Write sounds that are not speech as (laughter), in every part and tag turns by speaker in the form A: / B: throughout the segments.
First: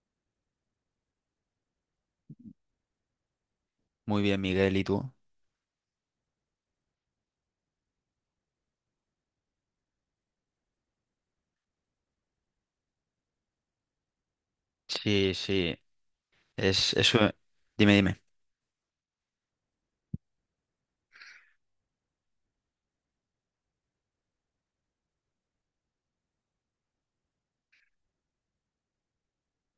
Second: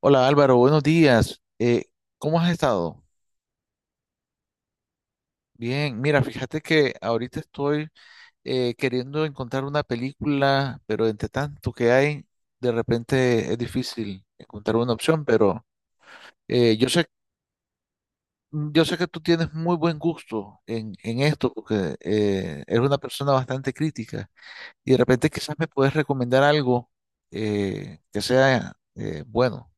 A: Hola Álvaro, buenos días. ¿Cómo has estado?
B: Muy bien, Miguel, ¿y tú?
A: Bien, mira, fíjate que ahorita estoy queriendo encontrar una película, pero entre tanto que hay, de repente es difícil encontrar una opción,
B: Sí,
A: pero
B: sí,
A: yo
B: es
A: sé,
B: eso. Dime, dime.
A: yo sé que tú tienes muy buen gusto en esto, porque eres una persona bastante crítica, y de repente quizás me puedes recomendar algo que sea bueno.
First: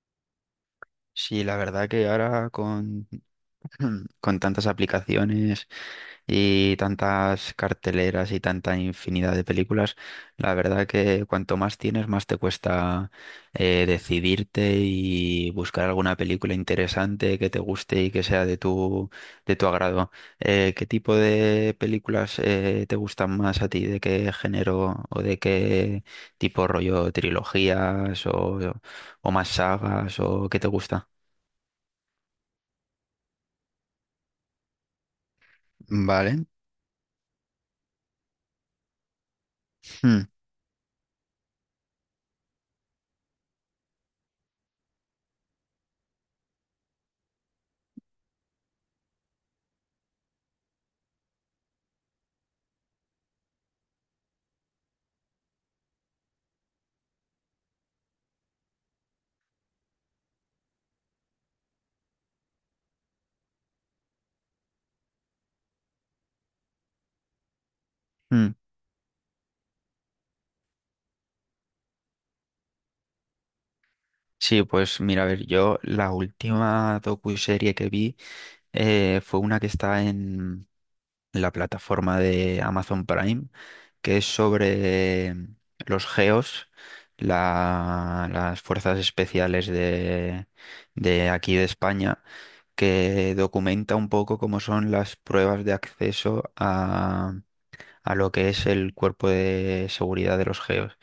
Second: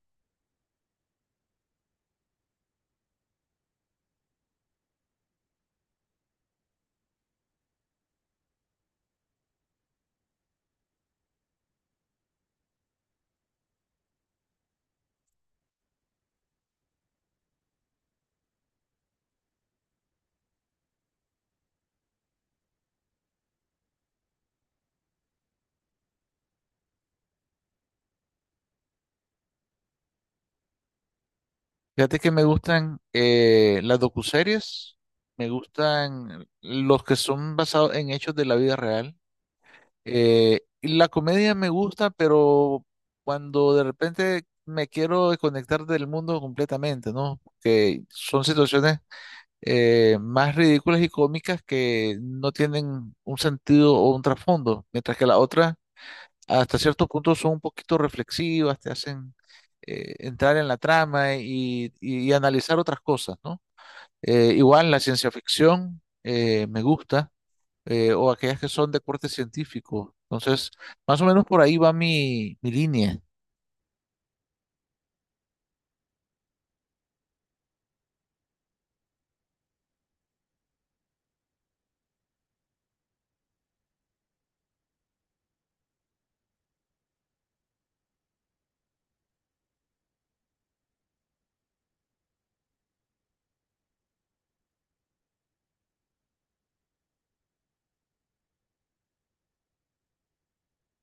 B: Sí, la verdad que ahora con, (clears throat) con tantas aplicaciones y tantas carteleras y tanta infinidad de películas, la verdad que cuanto más tienes, más te cuesta decidirte y buscar alguna película interesante que te guste y que sea de tu agrado. ¿Qué tipo de películas te gustan más a ti? ¿De qué género o de qué tipo rollo trilogías o más sagas o qué te gusta?
A: Fíjate que me gustan las docuseries, me
B: Vale.
A: gustan los que son basados en hechos de la vida real.
B: Mm,
A: Y la comedia me gusta, pero cuando de repente me quiero desconectar del mundo completamente, ¿no? Que son situaciones más ridículas y cómicas que no tienen un sentido o un trasfondo, mientras que la otra hasta cierto punto son un poquito reflexivas, te hacen entrar en la trama y analizar otras cosas, ¿no? Igual la ciencia ficción me gusta, o
B: mm.
A: aquellas que son de corte científico. Entonces, más o menos por ahí va mi línea.
B: Sí, pues mira, a ver, yo la última docuserie que vi fue una que está en la plataforma de Amazon Prime, que es sobre los GEOs, las fuerzas especiales de aquí de España, que documenta un poco cómo son las pruebas de acceso a lo que es el cuerpo de seguridad de los GEOs.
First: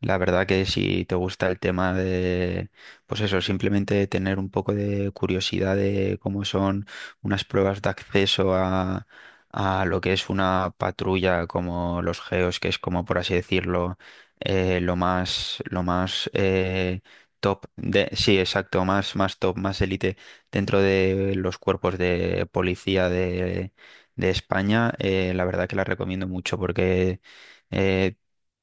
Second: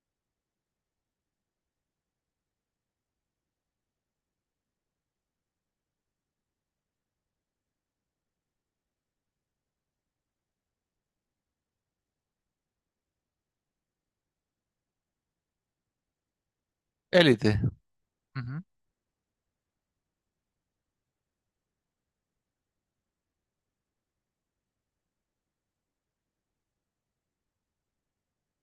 B: La verdad que si te gusta el tema de, pues eso, simplemente tener un poco de curiosidad de cómo son unas pruebas de acceso a lo que es una patrulla como los GEOS, que es como por así decirlo, lo más
A: Élite.
B: top de, sí,
A: Ujú.
B: exacto, más top, más élite dentro de los cuerpos de policía de España, la verdad que la recomiendo mucho porque eh,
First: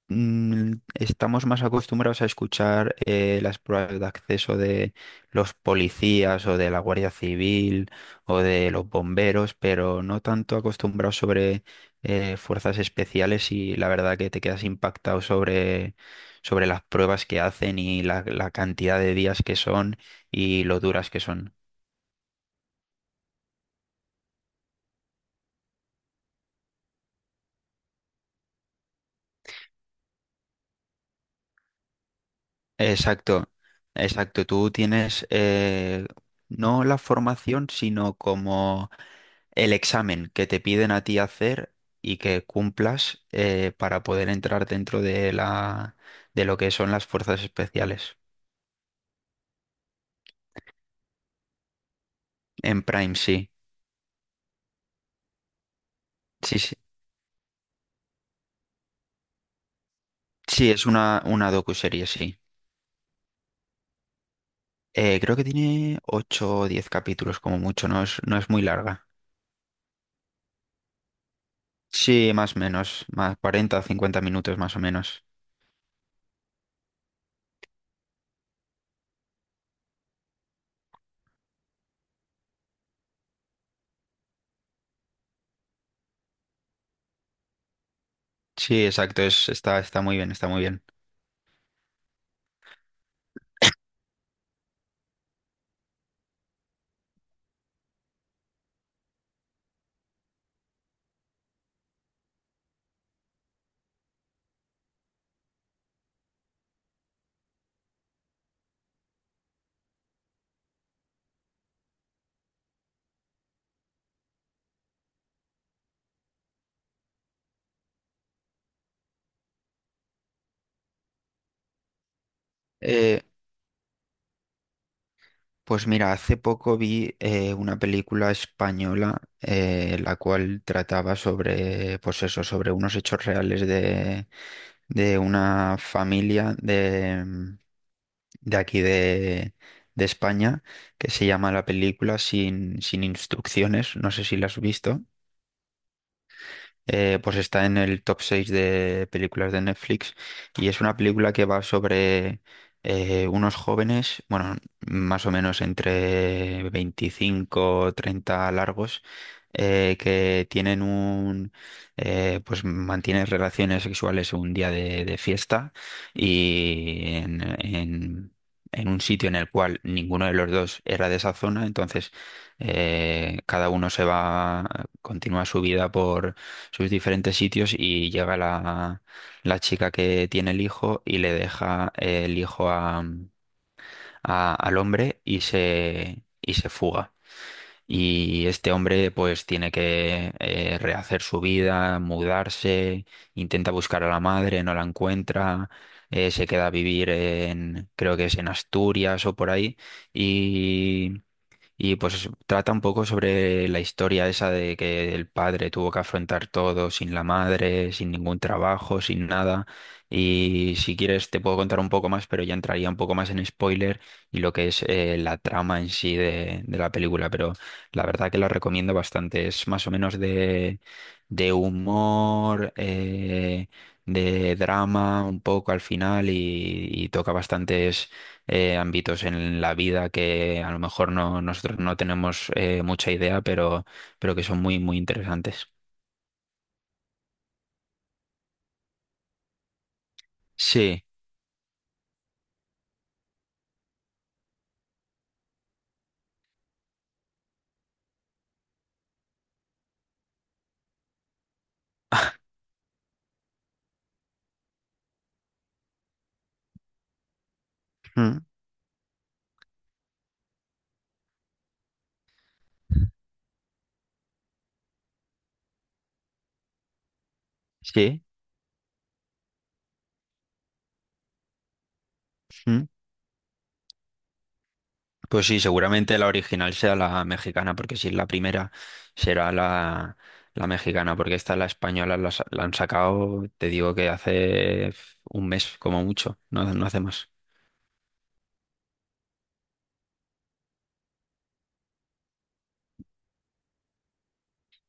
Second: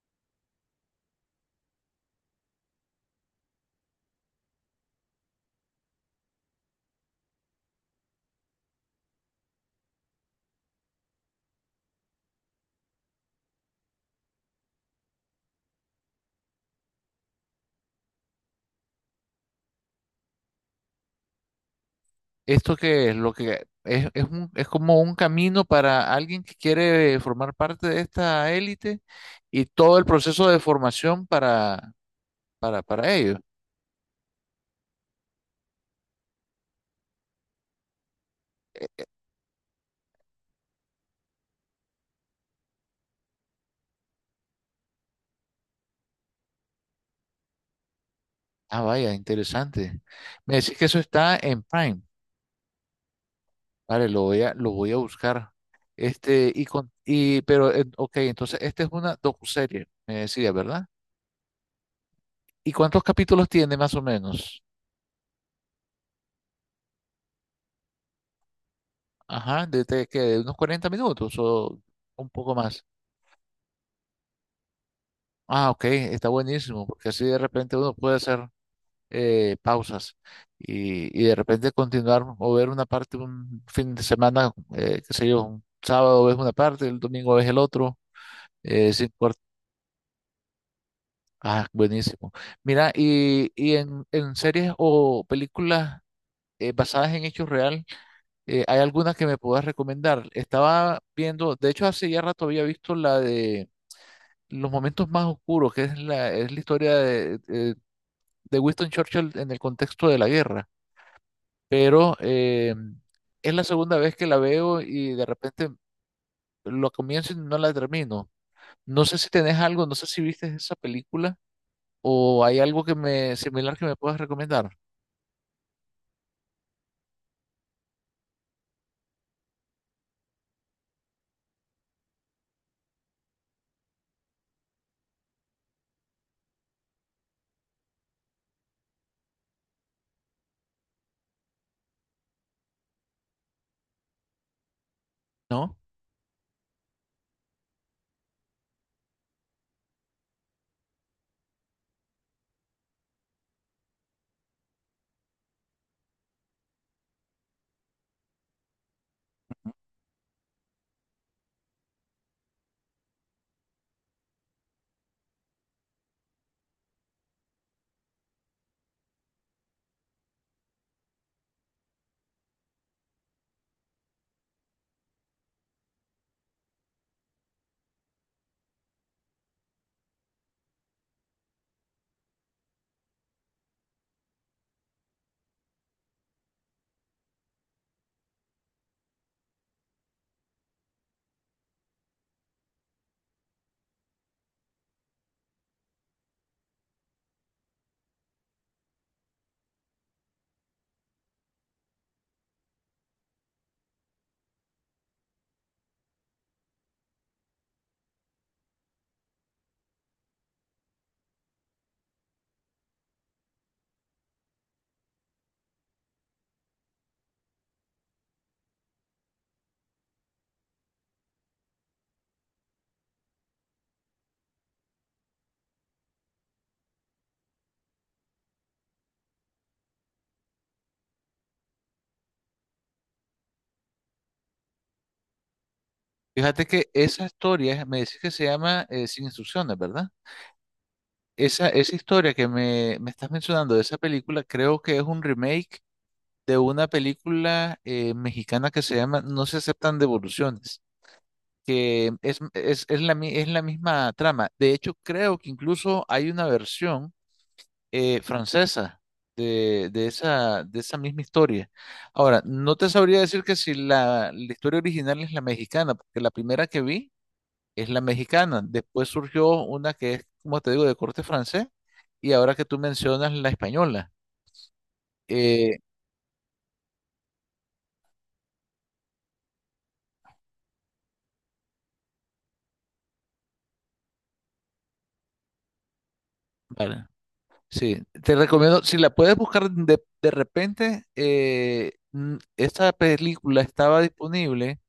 B: estamos más acostumbrados a escuchar las pruebas de acceso de los policías o de la Guardia Civil o de los bomberos, pero no tanto acostumbrados sobre fuerzas especiales, y la verdad que te quedas impactado sobre las pruebas que hacen y la cantidad de días que son y lo duras que son.
A: Esto que es lo que es, es como un camino para alguien que quiere formar parte de esta élite y todo el proceso de formación para ello.
B: Exacto, exacto. Tú tienes no la formación, sino como el examen que te piden a ti hacer y que cumplas para poder entrar dentro de lo que son las fuerzas especiales.
A: Ah, vaya, interesante. Me decís que eso está en Prime.
B: En Prime, sí.
A: Vale, lo voy a buscar. Este,
B: Sí,
A: y
B: sí.
A: con, y, pero, eh, ok, entonces esta es una docuserie, me decía,
B: Sí, es
A: ¿verdad?
B: una docuserie, sí.
A: ¿Y cuántos capítulos tiene más o menos?
B: Creo que tiene 8 o 10 capítulos como mucho, no es muy larga.
A: Ajá, de unos 40 minutos o un
B: Sí,
A: poco
B: más o
A: más.
B: menos, más 40 o 50 minutos más o menos.
A: Ah, ok, está buenísimo, porque así de repente uno puede hacer pausas y de repente continuar o ver una parte un fin de semana, qué sé yo, un sábado ves una parte, el domingo ves el otro.
B: Sí,
A: Es
B: exacto,
A: importante.
B: está muy bien, está muy bien.
A: Ah, buenísimo. Mira, en series o películas basadas en hechos real, ¿hay alguna que me puedas recomendar? Estaba viendo, de hecho hace ya rato había visto la de Los Momentos Más Oscuros, que es es la historia de Winston Churchill en el contexto de la guerra, pero es la segunda vez que la veo y de repente lo comienzo y no la termino. No sé si tenés algo, no sé si viste esa película, o hay algo que
B: Eh,
A: me similar que me puedas recomendar,
B: Pues mira, hace poco vi una película española la cual trataba sobre, pues eso, sobre unos hechos reales de una familia de aquí de España, que se llama la película Sin Instrucciones, no sé si la has visto.
A: ¿no?
B: Pues está en el top 6 de películas de Netflix y es una película que va sobre unos jóvenes, bueno, más o menos entre 25 o 30 largos, que tienen pues mantienen relaciones sexuales un día de fiesta y en un sitio en el cual ninguno de los dos era de esa zona, entonces cada uno se va, continúa su vida por, sus diferentes sitios, y llega la chica que tiene el hijo y le deja el hijo al hombre se fuga. Y este hombre pues tiene que rehacer su vida, mudarse, intenta buscar a la madre, no la encuentra, se queda a vivir en, creo que es en Asturias o por ahí, y pues trata un poco sobre la historia esa de que el padre tuvo que afrontar todo sin la madre, sin ningún trabajo, sin nada. Y si quieres te puedo contar un poco más, pero ya entraría un poco más en spoiler y lo que es la trama en sí de la película. Pero la verdad que la recomiendo bastante. Es más o menos de humor, de drama un poco al final, y toca bastantes ámbitos en la vida que a lo mejor no, nosotros no tenemos mucha idea, pero que son muy, muy interesantes.
A: Fíjate que esa historia, me decís que se llama Sin Instrucciones, ¿verdad?
B: Sí,
A: Esa historia me estás mencionando de esa película, creo que es un remake de una película mexicana que se llama No Se Aceptan Devoluciones, que es la, es la misma trama. De hecho, creo que incluso hay una versión
B: mm,
A: francesa de esa misma historia. Ahora, no te sabría decir que si la historia original es la mexicana, porque la primera que vi es la
B: sí.
A: mexicana. Después surgió una que es, como te digo, de corte francés, y ahora que tú
B: Mm.
A: mencionas la española.
B: Pues sí,
A: Eh,
B: seguramente la original sea la mexicana, porque si es la primera, será la mexicana, porque esta, la española, la han sacado, te digo que hace un mes como mucho, no hace
A: vale.
B: más.
A: Sí, te recomiendo, si la puedes buscar de repente, esta película estaba disponible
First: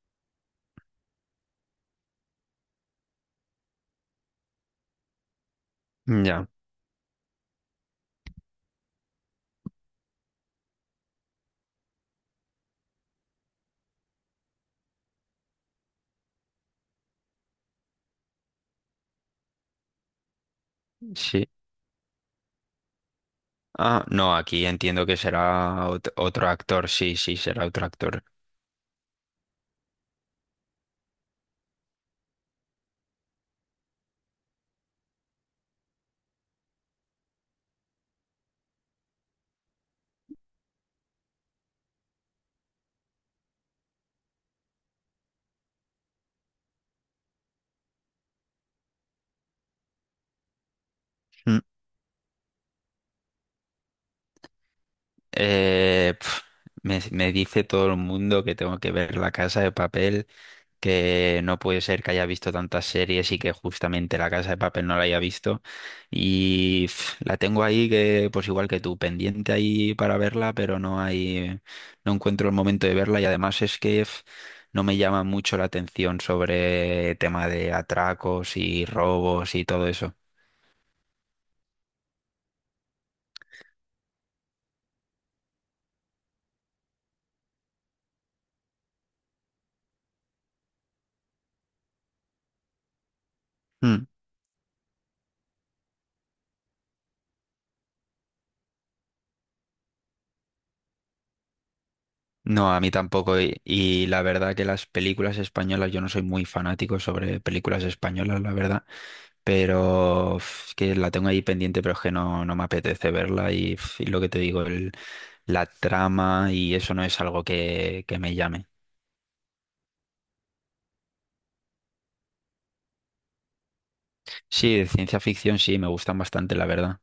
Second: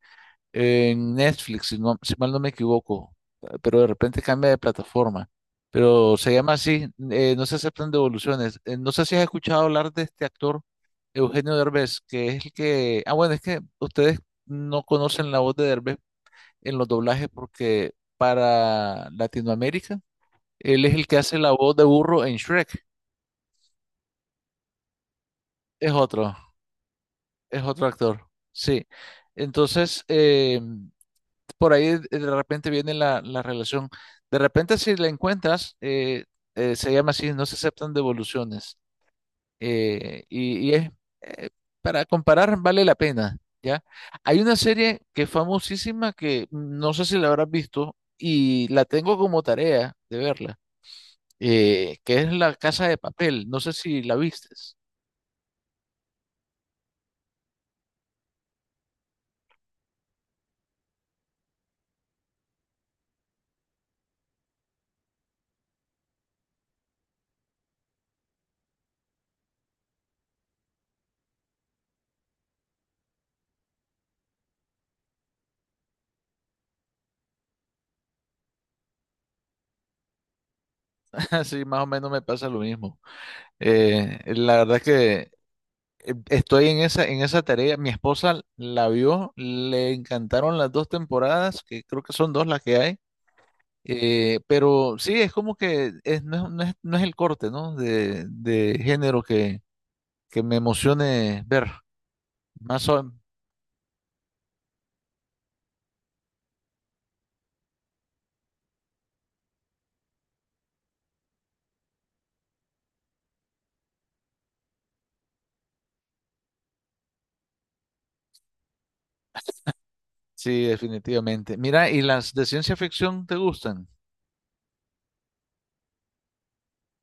A: en Netflix, si mal no me equivoco, pero de repente cambia de plataforma. Pero se
B: Ya,
A: llama así, no se aceptan devoluciones. No sé si has escuchado hablar de este actor, Eugenio Derbez, que es el que... Ah, bueno, es que ustedes no conocen la voz de Derbez en los doblajes porque para Latinoamérica, él es el que hace
B: sí.
A: la voz de burro en Shrek.
B: Ah, no, aquí entiendo que será
A: Es otro,
B: otro actor, sí, sí,
A: es
B: será
A: otro
B: otro
A: actor,
B: actor.
A: sí. Entonces, por ahí de repente viene la relación. De repente si la encuentras, se llama así, no se aceptan devoluciones. Eh, y, y es, eh, para comparar, vale la pena, ¿ya? Hay una serie que es famosísima que no sé si la habrás visto y la tengo como tarea de verla, que es La Casa de Papel. No sé si la vistes.
B: Eh, pf, me dice todo el mundo que tengo que ver La Casa de Papel, que no puede ser que haya visto tantas series y que justamente La Casa de Papel no la haya visto. Y la tengo ahí que, pues igual que tú, pendiente ahí para verla, pero no encuentro el momento de verla, y además es que no me llama mucho la atención sobre tema de atracos y robos y todo eso.
A: (laughs) Así más o menos me pasa lo mismo. La verdad que estoy en esa tarea. Mi esposa la vio, le encantaron las dos temporadas, que creo que son dos las que hay.
B: Hmm.
A: Pero sí, es como que no es- el corte, ¿no? De género que me emocione ver.
B: No, a
A: Más
B: mí
A: o-
B: tampoco. Y la verdad que las películas españolas, yo no soy muy fanático sobre películas españolas, la verdad. Pero uf, es que la tengo ahí pendiente, pero es que no me apetece verla. Y lo que te digo, la trama y eso no es algo que me llame.
A: sí, definitivamente. Mira, ¿y las de ciencia ficción te gustan?
B: Sí, de ciencia ficción sí, me gustan bastante, la verdad.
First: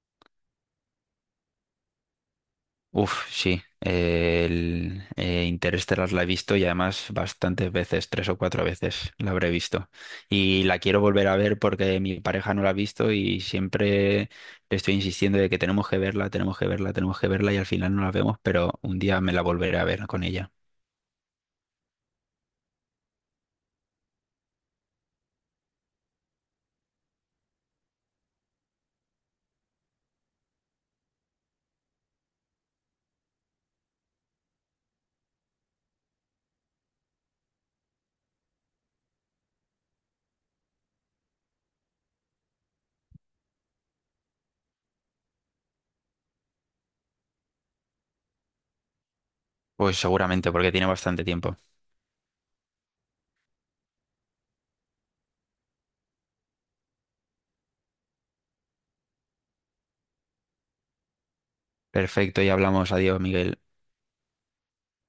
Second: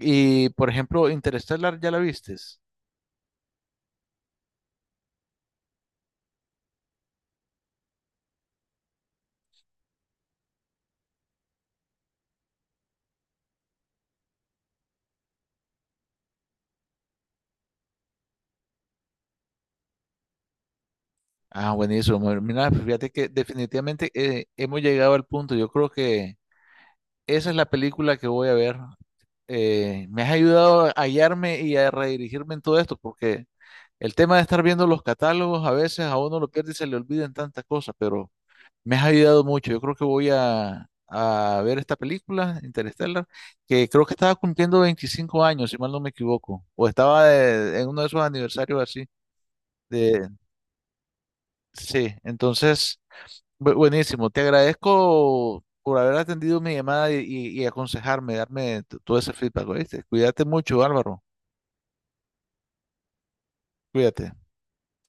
A: Y, por ejemplo, Interstellar, ¿ya la vistes?
B: Uf, sí. El Interestelar la he visto, y además bastantes veces, tres o cuatro veces la habré visto. Y la quiero volver a ver porque mi pareja no la ha visto, y siempre le estoy insistiendo de que tenemos que verla, tenemos que verla, tenemos que verla, y al final no la vemos, pero un día me la volveré a ver con ella.
A: Ah, buenísimo. Mira, fíjate que definitivamente hemos llegado al punto. Yo creo que esa es la película que voy a ver. Me has ayudado a hallarme y a redirigirme en todo esto, porque el tema de estar viendo los catálogos a veces a uno lo pierde y se le olvidan tantas cosas, pero me has ayudado mucho. Yo creo que a ver esta película, Interstellar, que creo que estaba cumpliendo 25 años, si mal no me equivoco, o estaba en uno de esos aniversarios así.
B: Pues
A: De,
B: seguramente porque tiene bastante tiempo.
A: sí, entonces buenísimo, te agradezco por haber atendido mi llamada y aconsejarme, darme todo ese feedback, ¿oíste? Cuídate mucho, Álvaro,
B: Perfecto, y hablamos. Adiós, Miguel.
A: cuídate.